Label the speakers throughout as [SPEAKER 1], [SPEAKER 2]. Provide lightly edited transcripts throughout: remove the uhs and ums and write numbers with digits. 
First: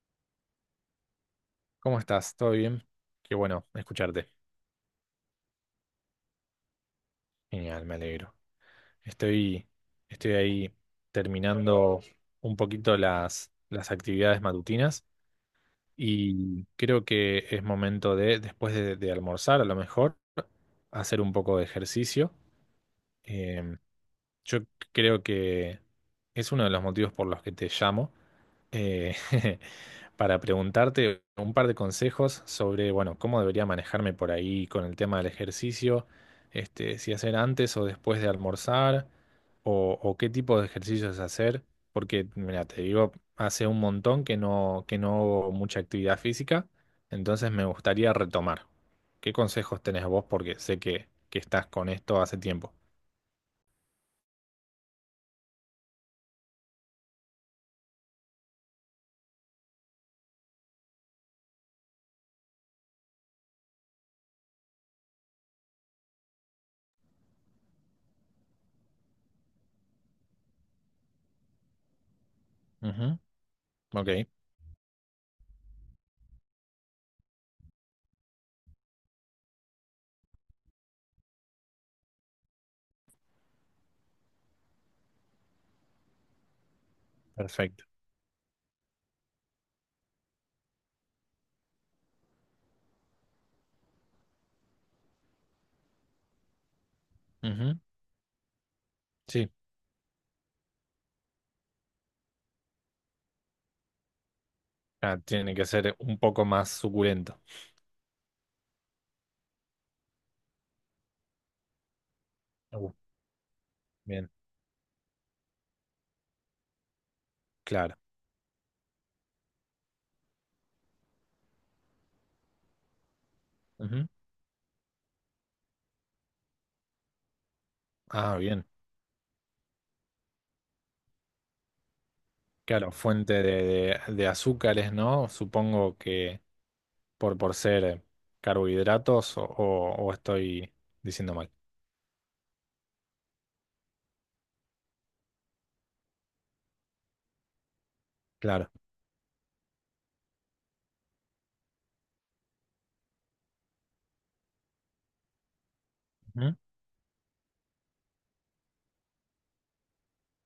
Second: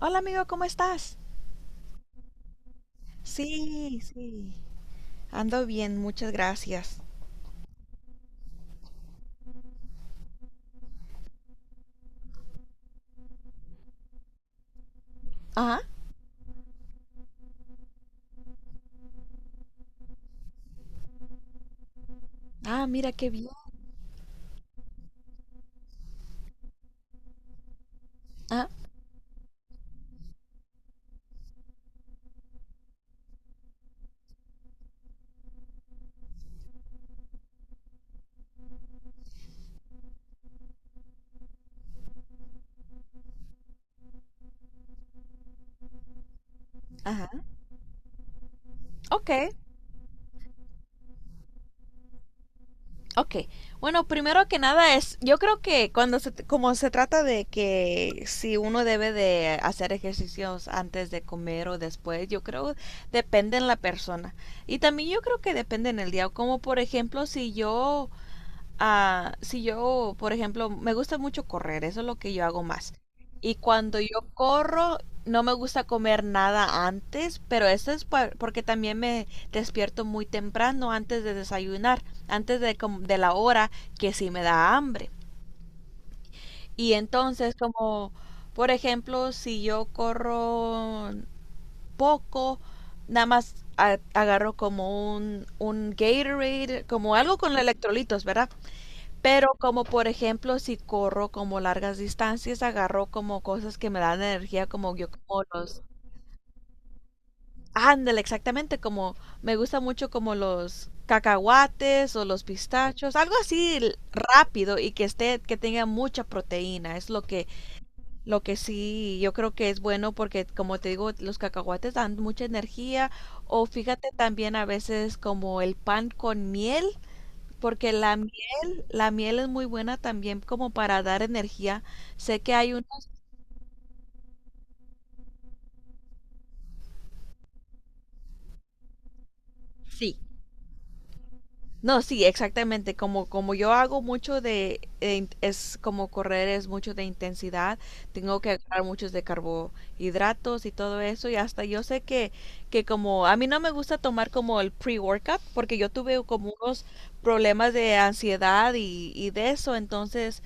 [SPEAKER 1] Hola amigo, ¿cómo estás?
[SPEAKER 2] ¿Cómo estás? ¿Todo bien? Qué bueno
[SPEAKER 1] Sí,
[SPEAKER 2] escucharte.
[SPEAKER 1] sí. Ando bien, muchas gracias.
[SPEAKER 2] Genial, me alegro. Estoy, estoy ahí terminando un poquito las actividades matutinas
[SPEAKER 1] Ajá.
[SPEAKER 2] y creo que es momento de después de almorzar, a lo mejor, hacer un poco de ejercicio.
[SPEAKER 1] Ah, mira qué bien.
[SPEAKER 2] Em, yo creo que es uno de los motivos por los que te llamo,
[SPEAKER 1] Ah,
[SPEAKER 2] eh, para preguntarte un par de consejos sobre, bueno, cómo debería manejarme por ahí con el tema del ejercicio, este, si hacer antes o después de almorzar, o qué tipo de ejercicios hacer, porque, mira, te digo, hace un montón que no hago mucha actividad física,
[SPEAKER 1] ajá.
[SPEAKER 2] entonces me gustaría retomar.
[SPEAKER 1] Ok,
[SPEAKER 2] ¿Qué consejos tenés vos? Porque sé que estás con esto hace tiempo.
[SPEAKER 1] ok. Bueno, primero que nada yo creo que como se trata de que si uno debe de hacer ejercicios antes de comer o después, yo creo depende en la persona. Y también yo creo que depende en el día, como por ejemplo si yo, por ejemplo, me gusta mucho correr, eso es lo que yo hago más.
[SPEAKER 2] Ujú.
[SPEAKER 1] Y cuando
[SPEAKER 2] Ok,
[SPEAKER 1] yo corro, no me gusta comer nada antes, pero porque también me despierto muy temprano antes de desayunar, de la hora que sí me da hambre. Y entonces,
[SPEAKER 2] perfecto.
[SPEAKER 1] como, por ejemplo, si yo corro poco, nada más agarro como un Gatorade, como algo con
[SPEAKER 2] Ujú.
[SPEAKER 1] electrolitos, ¿verdad? Pero
[SPEAKER 2] Sí,
[SPEAKER 1] como por ejemplo si corro como largas distancias, agarro como cosas que me dan energía, como yo
[SPEAKER 2] ah,
[SPEAKER 1] como
[SPEAKER 2] tiene que
[SPEAKER 1] los...
[SPEAKER 2] ser un poco más suculento.
[SPEAKER 1] Ándale, exactamente, como me gusta mucho como los cacahuates o los
[SPEAKER 2] Uh,
[SPEAKER 1] pistachos, algo así
[SPEAKER 2] bien,
[SPEAKER 1] rápido y que tenga mucha proteína, es
[SPEAKER 2] claro.
[SPEAKER 1] lo que sí, yo creo que es bueno porque como te digo, los cacahuates dan mucha energía o
[SPEAKER 2] Ujú.
[SPEAKER 1] fíjate también a veces como el pan con miel porque
[SPEAKER 2] Ah, bien.
[SPEAKER 1] la miel es muy buena también como para dar energía. Sé que hay
[SPEAKER 2] Claro, fuente de azúcares, ¿no? Supongo que por ser carbohidratos o
[SPEAKER 1] sí,
[SPEAKER 2] estoy diciendo mal.
[SPEAKER 1] no, sí, exactamente. Como, como yo hago mucho es como correr, es mucho de intensidad, tengo que
[SPEAKER 2] Claro.
[SPEAKER 1] agarrar muchos de carbohidratos y todo eso. Y hasta yo sé que como a mí no me gusta tomar como el pre-workout, porque yo tuve como
[SPEAKER 2] Ujú.
[SPEAKER 1] unos problemas de ansiedad y de eso. Entonces,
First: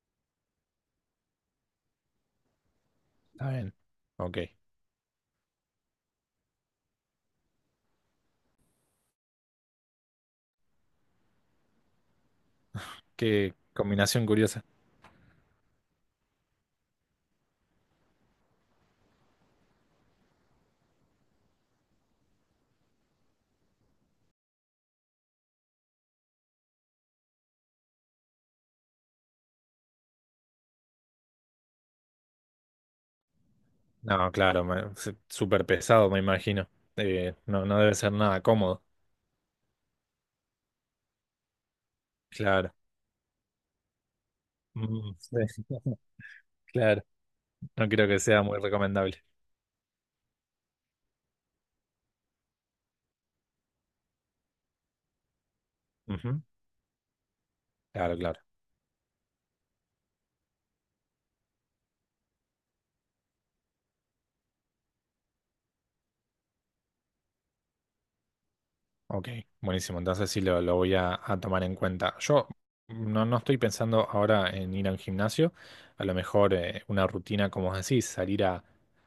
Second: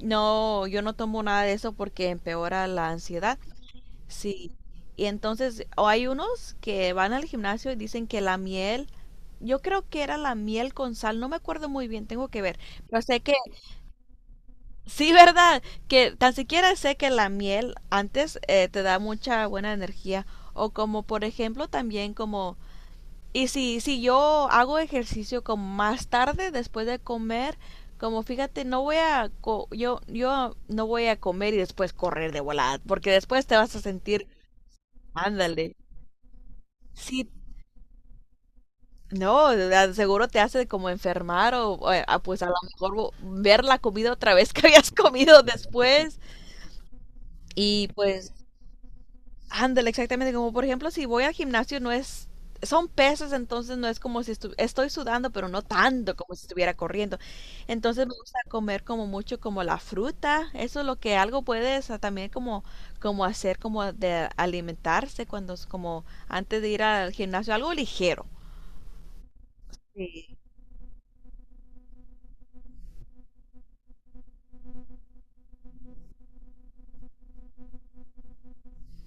[SPEAKER 1] no, yo no tomo nada de eso porque empeora la ansiedad.
[SPEAKER 2] Está bien. Ok.
[SPEAKER 1] Sí, y entonces, o hay unos que van al gimnasio y dicen que yo creo que era la miel con sal, no me acuerdo muy bien, tengo que ver, pero sé que,
[SPEAKER 2] Qué combinación curiosa.
[SPEAKER 1] sí, ¿verdad? Que tan siquiera sé que la miel antes te da mucha buena energía, o como por ejemplo también y si yo hago ejercicio como más tarde después de comer, como fíjate, no voy a, co- yo no voy a comer y después correr de volada, porque después te vas a sentir,
[SPEAKER 2] No, claro, súper
[SPEAKER 1] ándale.
[SPEAKER 2] pesado, me imagino.
[SPEAKER 1] Sí,
[SPEAKER 2] No, no debe ser nada cómodo.
[SPEAKER 1] no, a- seguro te hace como enfermar pues a lo
[SPEAKER 2] Claro.
[SPEAKER 1] mejor ver la comida otra vez que habías
[SPEAKER 2] Mm, sí.
[SPEAKER 1] comido después
[SPEAKER 2] Claro.
[SPEAKER 1] y
[SPEAKER 2] No creo que
[SPEAKER 1] pues
[SPEAKER 2] sea muy recomendable.
[SPEAKER 1] ándale, exactamente como por ejemplo si voy al gimnasio no es, son pesos, entonces no es como si estu- estoy sudando, pero no tanto como
[SPEAKER 2] Ujú.
[SPEAKER 1] si estuviera corriendo. Entonces me
[SPEAKER 2] Claro,
[SPEAKER 1] gusta
[SPEAKER 2] claro.
[SPEAKER 1] comer como mucho como la fruta, eso es lo que algo puedes también como como hacer como de alimentarse cuando es como antes de ir al gimnasio, algo ligero.
[SPEAKER 2] Ok, buenísimo. Entonces
[SPEAKER 1] Sí.
[SPEAKER 2] sí lo voy a tomar en cuenta. Yo no estoy pensando ahora en ir al gimnasio. A lo mejor una rutina, como vos decís, salir a,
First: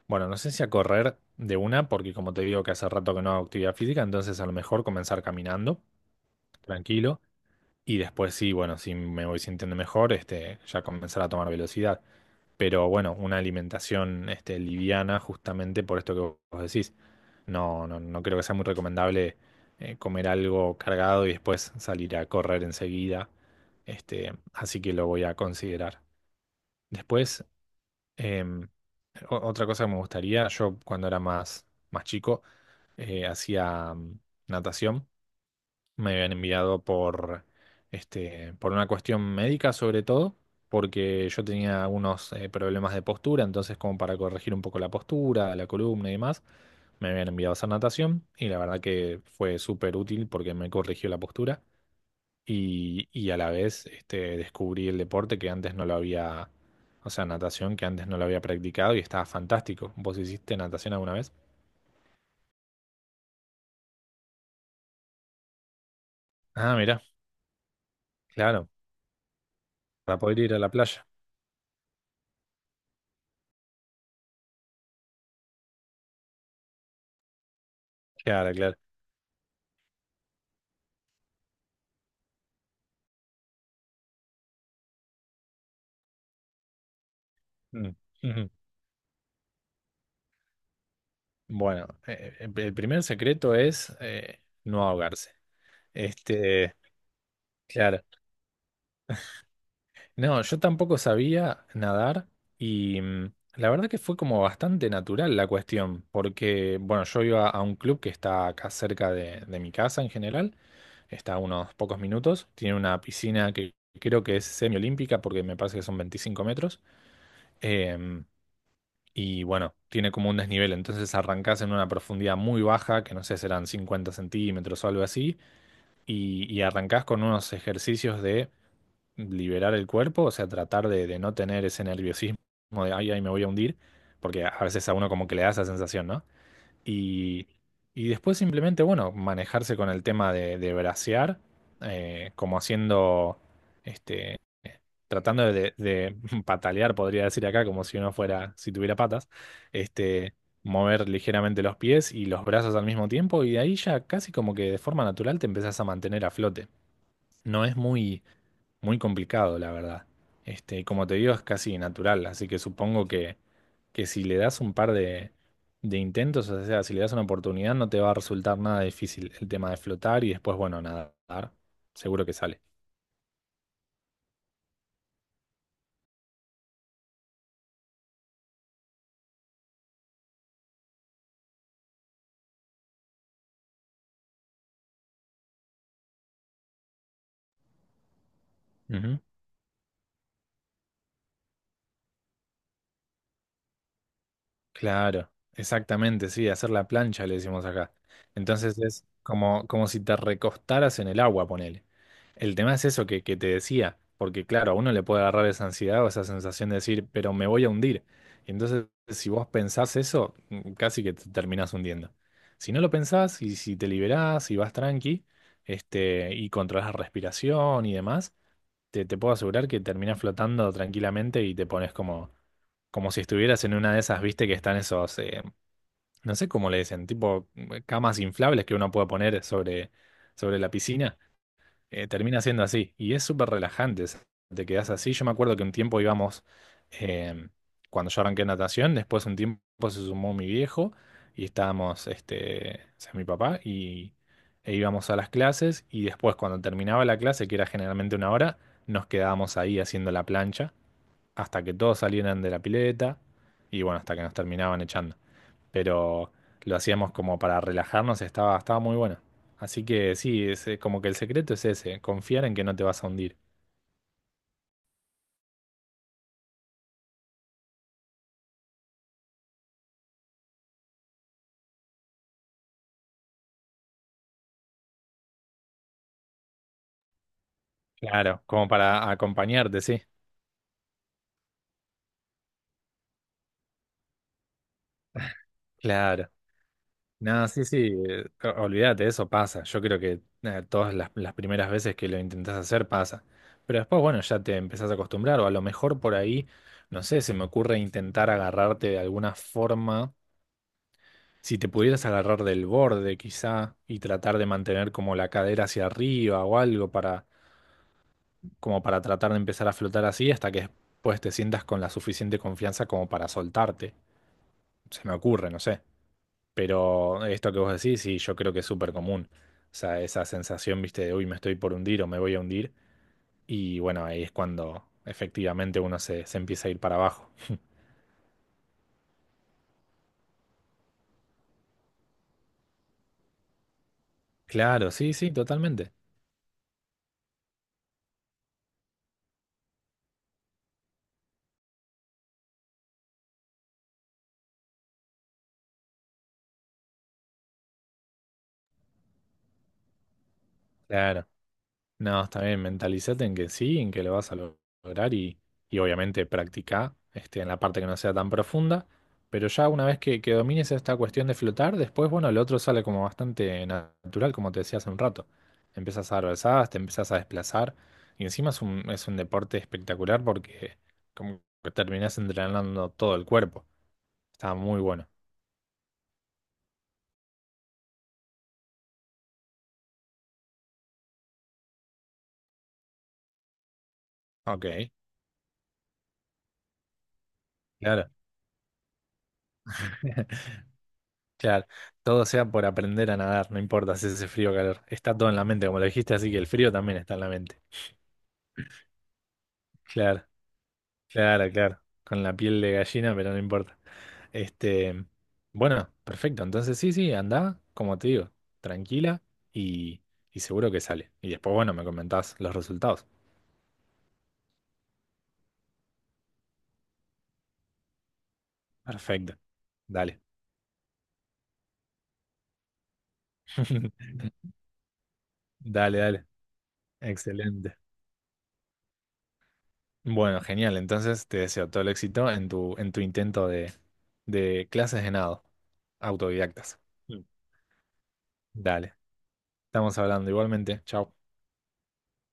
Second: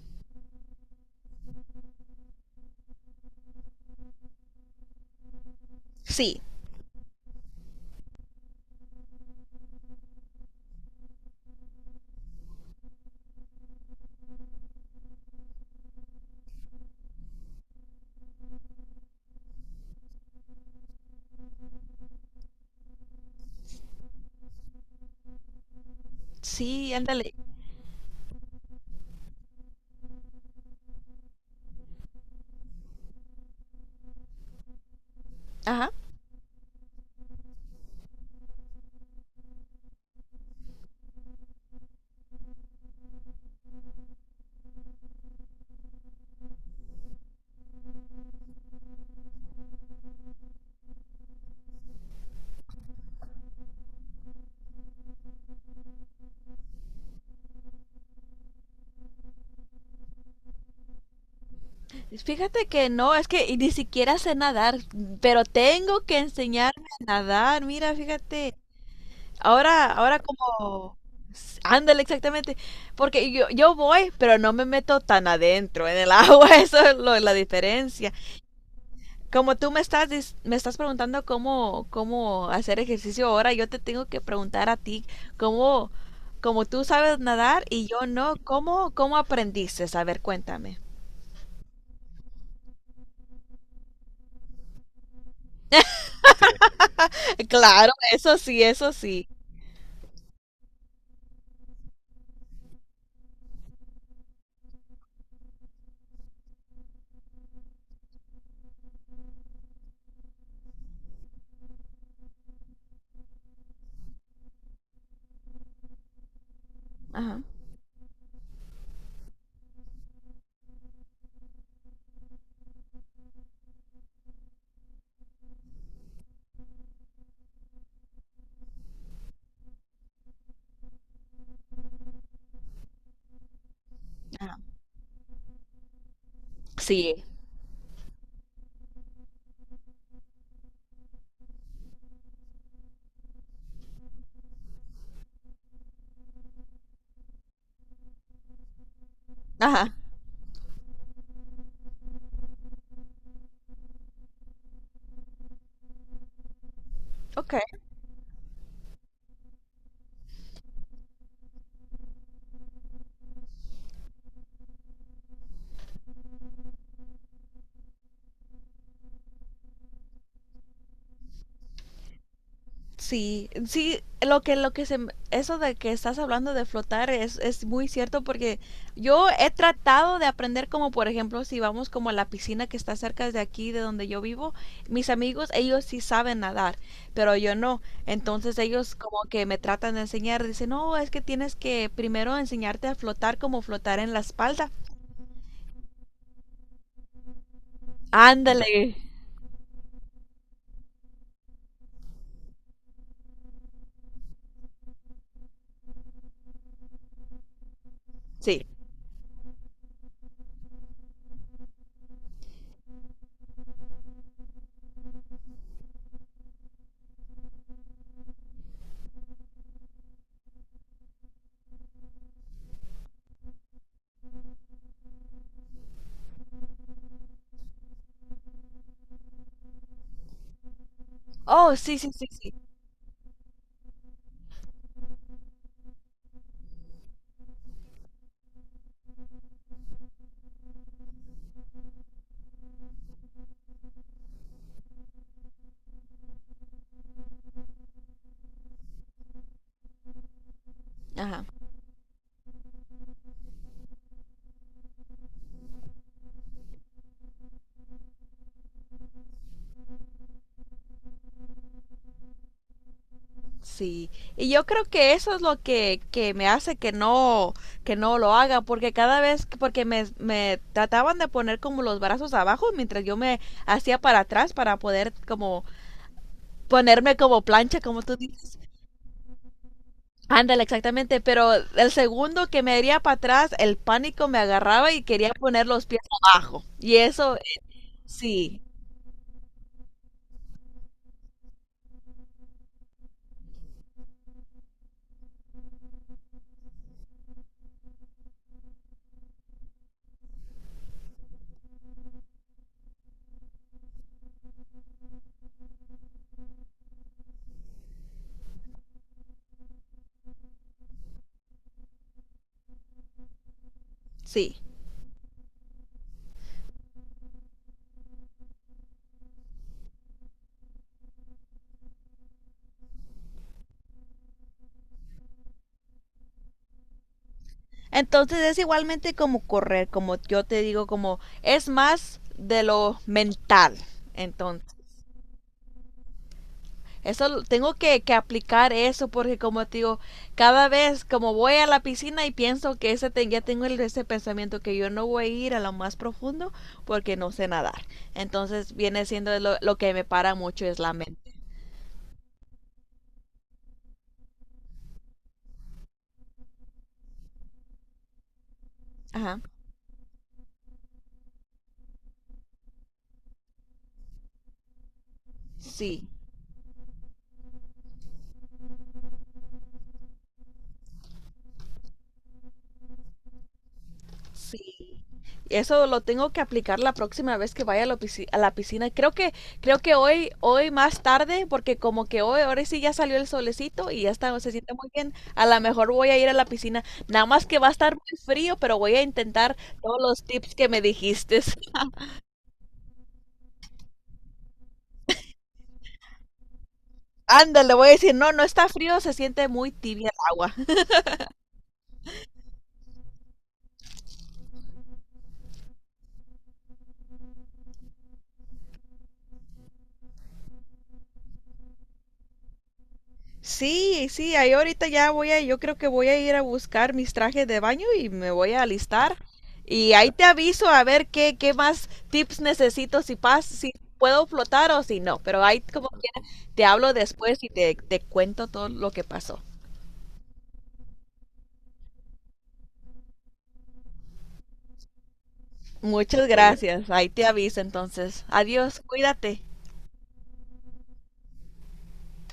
[SPEAKER 2] bueno, no sé si a correr de una, porque como te digo que hace rato que no hago actividad física, entonces a lo mejor comenzar caminando,
[SPEAKER 1] Sí,
[SPEAKER 2] tranquilo. Y después sí, bueno, si me voy sintiendo mejor, este, ya comenzar a tomar velocidad. Pero bueno, una alimentación este, liviana justamente por esto que vos decís. No, no, no creo que sea muy recomendable comer algo cargado y después salir a correr enseguida. Este, así que lo voy a considerar.
[SPEAKER 1] sí, ándale.
[SPEAKER 2] Después, em, otra cosa que me gustaría, yo cuando era más chico, hacía natación
[SPEAKER 1] Ajá.
[SPEAKER 2] me habían enviado este, por una cuestión médica sobre todo, porque yo tenía algunos problemas de postura, entonces como para corregir un poco la postura, la columna y demás, me habían enviado a hacer natación y la verdad que fue súper útil porque me corrigió la postura y a la vez este, descubrí el deporte que antes no lo había, o sea, natación que antes no lo había practicado y estaba fantástico. ¿Vos hiciste natación alguna vez?
[SPEAKER 1] Fíjate que no, es que y ni siquiera sé nadar, pero tengo que
[SPEAKER 2] Ah,
[SPEAKER 1] enseñarme
[SPEAKER 2] mira,
[SPEAKER 1] a nadar. Mira, fíjate.
[SPEAKER 2] claro,
[SPEAKER 1] Ahora, ahora
[SPEAKER 2] para poder ir a la
[SPEAKER 1] como...
[SPEAKER 2] playa.
[SPEAKER 1] Ándale, exactamente. Porque yo voy, pero no me meto tan adentro en el agua. Eso es la diferencia.
[SPEAKER 2] Claro, claro.
[SPEAKER 1] Como tú me me estás preguntando cómo hacer ejercicio ahora, yo te tengo que preguntar a ti cómo, como tú sabes nadar y
[SPEAKER 2] Mm.
[SPEAKER 1] yo no, ¿ cómo aprendiste? A ver, cuéntame.
[SPEAKER 2] Bueno, el primer secreto es no ahogarse. Este,
[SPEAKER 1] Claro,
[SPEAKER 2] claro.
[SPEAKER 1] eso sí, eso sí.
[SPEAKER 2] No, yo tampoco sabía nadar y la verdad que fue como bastante natural la cuestión, porque, bueno, yo iba a un club que está acá cerca de mi casa en general, está a unos pocos minutos, tiene una piscina que creo que es semiolímpica porque me parece que son 25 metros.
[SPEAKER 1] Ajá,
[SPEAKER 2] em, y bueno, tiene como un desnivel, entonces arrancás en una profundidad muy baja, que no sé, serán 50 centímetros o algo así, y arrancás con unos ejercicios de liberar el cuerpo, o sea, tratar de no tener ese nerviosismo de, ay, ay, me voy a hundir, porque a
[SPEAKER 1] ajá,
[SPEAKER 2] veces a uno como que le da esa sensación, ¿no?
[SPEAKER 1] sí,
[SPEAKER 2] Y, y después simplemente, bueno, manejarse con el tema de brasear, como haciendo, este, tratando de patalear, podría decir acá, como si uno fuera, si tuviera patas,
[SPEAKER 1] ajá,
[SPEAKER 2] este, mover ligeramente los pies y los brazos al mismo tiempo, y de ahí ya casi como que de forma natural te empezás a mantener a flote.
[SPEAKER 1] ok.
[SPEAKER 2] No es muy complicado, la verdad. Este, y como te digo, es casi natural, así que supongo que si le das un par de intentos, o sea, si le das una oportunidad, no te va a resultar nada difícil el tema de flotar y después, bueno, nadar, seguro que sale.
[SPEAKER 1] Sí, sí, lo que se, eso de que estás hablando de flotar es muy cierto porque yo he tratado de aprender como, por ejemplo, si vamos como a la piscina que está cerca de aquí, de donde yo vivo, mis amigos, ellos sí saben nadar, pero yo no. Entonces ellos como
[SPEAKER 2] Ujú.
[SPEAKER 1] que me tratan de enseñar, dicen, no, es que tienes que primero enseñarte a flotar como flotar en la espalda.
[SPEAKER 2] Claro, exactamente, sí, hacer la plancha le decimos acá.
[SPEAKER 1] Ándale.
[SPEAKER 2] Entonces es como, como si te recostaras en el agua, ponele. El tema es eso que te decía, porque claro, a uno le puede agarrar esa ansiedad o esa sensación de decir, pero me voy a hundir. Y
[SPEAKER 1] Sí.
[SPEAKER 2] entonces, si vos pensás eso, casi que te terminás hundiendo. Si no lo pensás y si te liberás y vas tranqui, este, y controlás la respiración y demás, te puedo asegurar que terminás flotando tranquilamente y te pones como si estuvieras en una de esas, viste, que están esos, no sé cómo le dicen, tipo camas inflables que uno puede poner sobre, sobre la piscina,
[SPEAKER 1] Oh, sí, sí, sí,
[SPEAKER 2] termina
[SPEAKER 1] sí.
[SPEAKER 2] siendo así. Y es súper relajante, te quedas así. Yo me acuerdo que un tiempo íbamos, eh, cuando yo arranqué natación, después un tiempo se sumó mi viejo y estábamos, este, o sea, mi papá, y, e íbamos a las clases y después cuando terminaba la clase, que era generalmente una hora, nos quedábamos ahí haciendo la plancha
[SPEAKER 1] Ajá.
[SPEAKER 2] hasta que todos salieran de la pileta y bueno, hasta que nos terminaban echando. Pero lo hacíamos como para relajarnos, estaba muy bueno. Así que sí, es, como que el secreto es ese, confiar en que no te vas a hundir.
[SPEAKER 1] Sí, y yo creo que eso es que me hace que no lo haga, porque porque me trataban de poner como los brazos abajo mientras yo me hacía para atrás para poder como ponerme como plancha, como tú
[SPEAKER 2] Claro,
[SPEAKER 1] dices.
[SPEAKER 2] como para acompañarte, sí.
[SPEAKER 1] Ándale, exactamente, pero el segundo que me iría para atrás, el pánico me agarraba y quería poner los pies
[SPEAKER 2] Claro.
[SPEAKER 1] abajo. Y eso,
[SPEAKER 2] No, sí, sí,
[SPEAKER 1] sí,
[SPEAKER 2] olvídate, eso pasa. Yo creo que todas las primeras veces que lo intentás hacer pasa. Pero después, bueno, ya te empezás a acostumbrar o a lo mejor por ahí, no sé, se me ocurre intentar agarrarte de alguna forma. Si te pudieras agarrar del borde quizá y tratar de mantener como la cadera hacia arriba o algo para, como para tratar de empezar a flotar así hasta que después te sientas con la suficiente confianza como para soltarte.
[SPEAKER 1] sí.
[SPEAKER 2] Se me ocurre, no sé. Pero esto que vos decís, sí, yo creo que es súper común. O sea, esa sensación, viste, de uy, me estoy por hundir o me voy a hundir. Y bueno, ahí es cuando efectivamente uno se empieza a ir para abajo.
[SPEAKER 1] Entonces es igualmente como correr, como yo te digo, como es más de lo mental. Entonces,
[SPEAKER 2] Claro, sí, sí, totalmente.
[SPEAKER 1] tengo que aplicar eso porque como te digo, cada vez como voy a la piscina y pienso que ya tengo ese pensamiento que yo no voy a ir a lo más profundo porque no sé nadar. Entonces viene siendo lo que me para mucho es la
[SPEAKER 2] Claro.
[SPEAKER 1] mente.
[SPEAKER 2] No, está bien, mentalicete en que sí, en que lo vas a lograr y obviamente practicá este, en la parte que no sea tan profunda,
[SPEAKER 1] Ajá.
[SPEAKER 2] pero ya una vez que domines esta cuestión de flotar, después, bueno, lo otro sale como bastante natural, como te decía hace un rato.
[SPEAKER 1] Sí.
[SPEAKER 2] Empiezas a dar brazadas, te empiezas a desplazar y encima es un deporte espectacular porque como que terminás entrenando todo el cuerpo. Está muy
[SPEAKER 1] Sí.
[SPEAKER 2] bueno.
[SPEAKER 1] Eso lo tengo que aplicar la próxima vez que vaya a a la piscina. Creo que hoy más tarde, porque como que hoy, ahora sí ya salió el solecito y ya está, se
[SPEAKER 2] Ok,
[SPEAKER 1] siente muy bien. A lo mejor voy a ir a la piscina. Nada más que va a estar
[SPEAKER 2] claro.
[SPEAKER 1] muy frío, pero voy a intentar todos los tips que me dijiste.
[SPEAKER 2] Claro, todo sea por aprender a nadar, no importa si hace frío o calor. Está todo en la mente, como lo dijiste, así que el frío también está en la mente.
[SPEAKER 1] Ándale, voy a decir, no, no está frío, se siente muy tibia el
[SPEAKER 2] Claro,
[SPEAKER 1] agua.
[SPEAKER 2] claro, claro. Con la piel de gallina, pero no importa. Este, bueno, perfecto. Entonces sí, sí, anda, como te digo, tranquila y, y seguro que sale. Y después, bueno, me comentás los resultados.
[SPEAKER 1] Sí, sí, ahí ahorita ya voy a, yo creo que voy a ir a buscar mis trajes de baño y me voy a alistar.
[SPEAKER 2] Perfecto,
[SPEAKER 1] Y ahí
[SPEAKER 2] dale.
[SPEAKER 1] te aviso a ver qué más tips necesito, si puedo flotar o si no. Pero ahí como
[SPEAKER 2] Dale, dale.
[SPEAKER 1] quiera, te hablo después y
[SPEAKER 2] Excelente.
[SPEAKER 1] te cuento todo lo que pasó.
[SPEAKER 2] Bueno, genial. Entonces te deseo todo el éxito en tu intento de clases de nado.
[SPEAKER 1] Muchas
[SPEAKER 2] Autodidactas.
[SPEAKER 1] gracias, ahí
[SPEAKER 2] Mm.
[SPEAKER 1] te aviso entonces. Adiós,
[SPEAKER 2] Dale,
[SPEAKER 1] cuídate.
[SPEAKER 2] estamos hablando igualmente. Chao.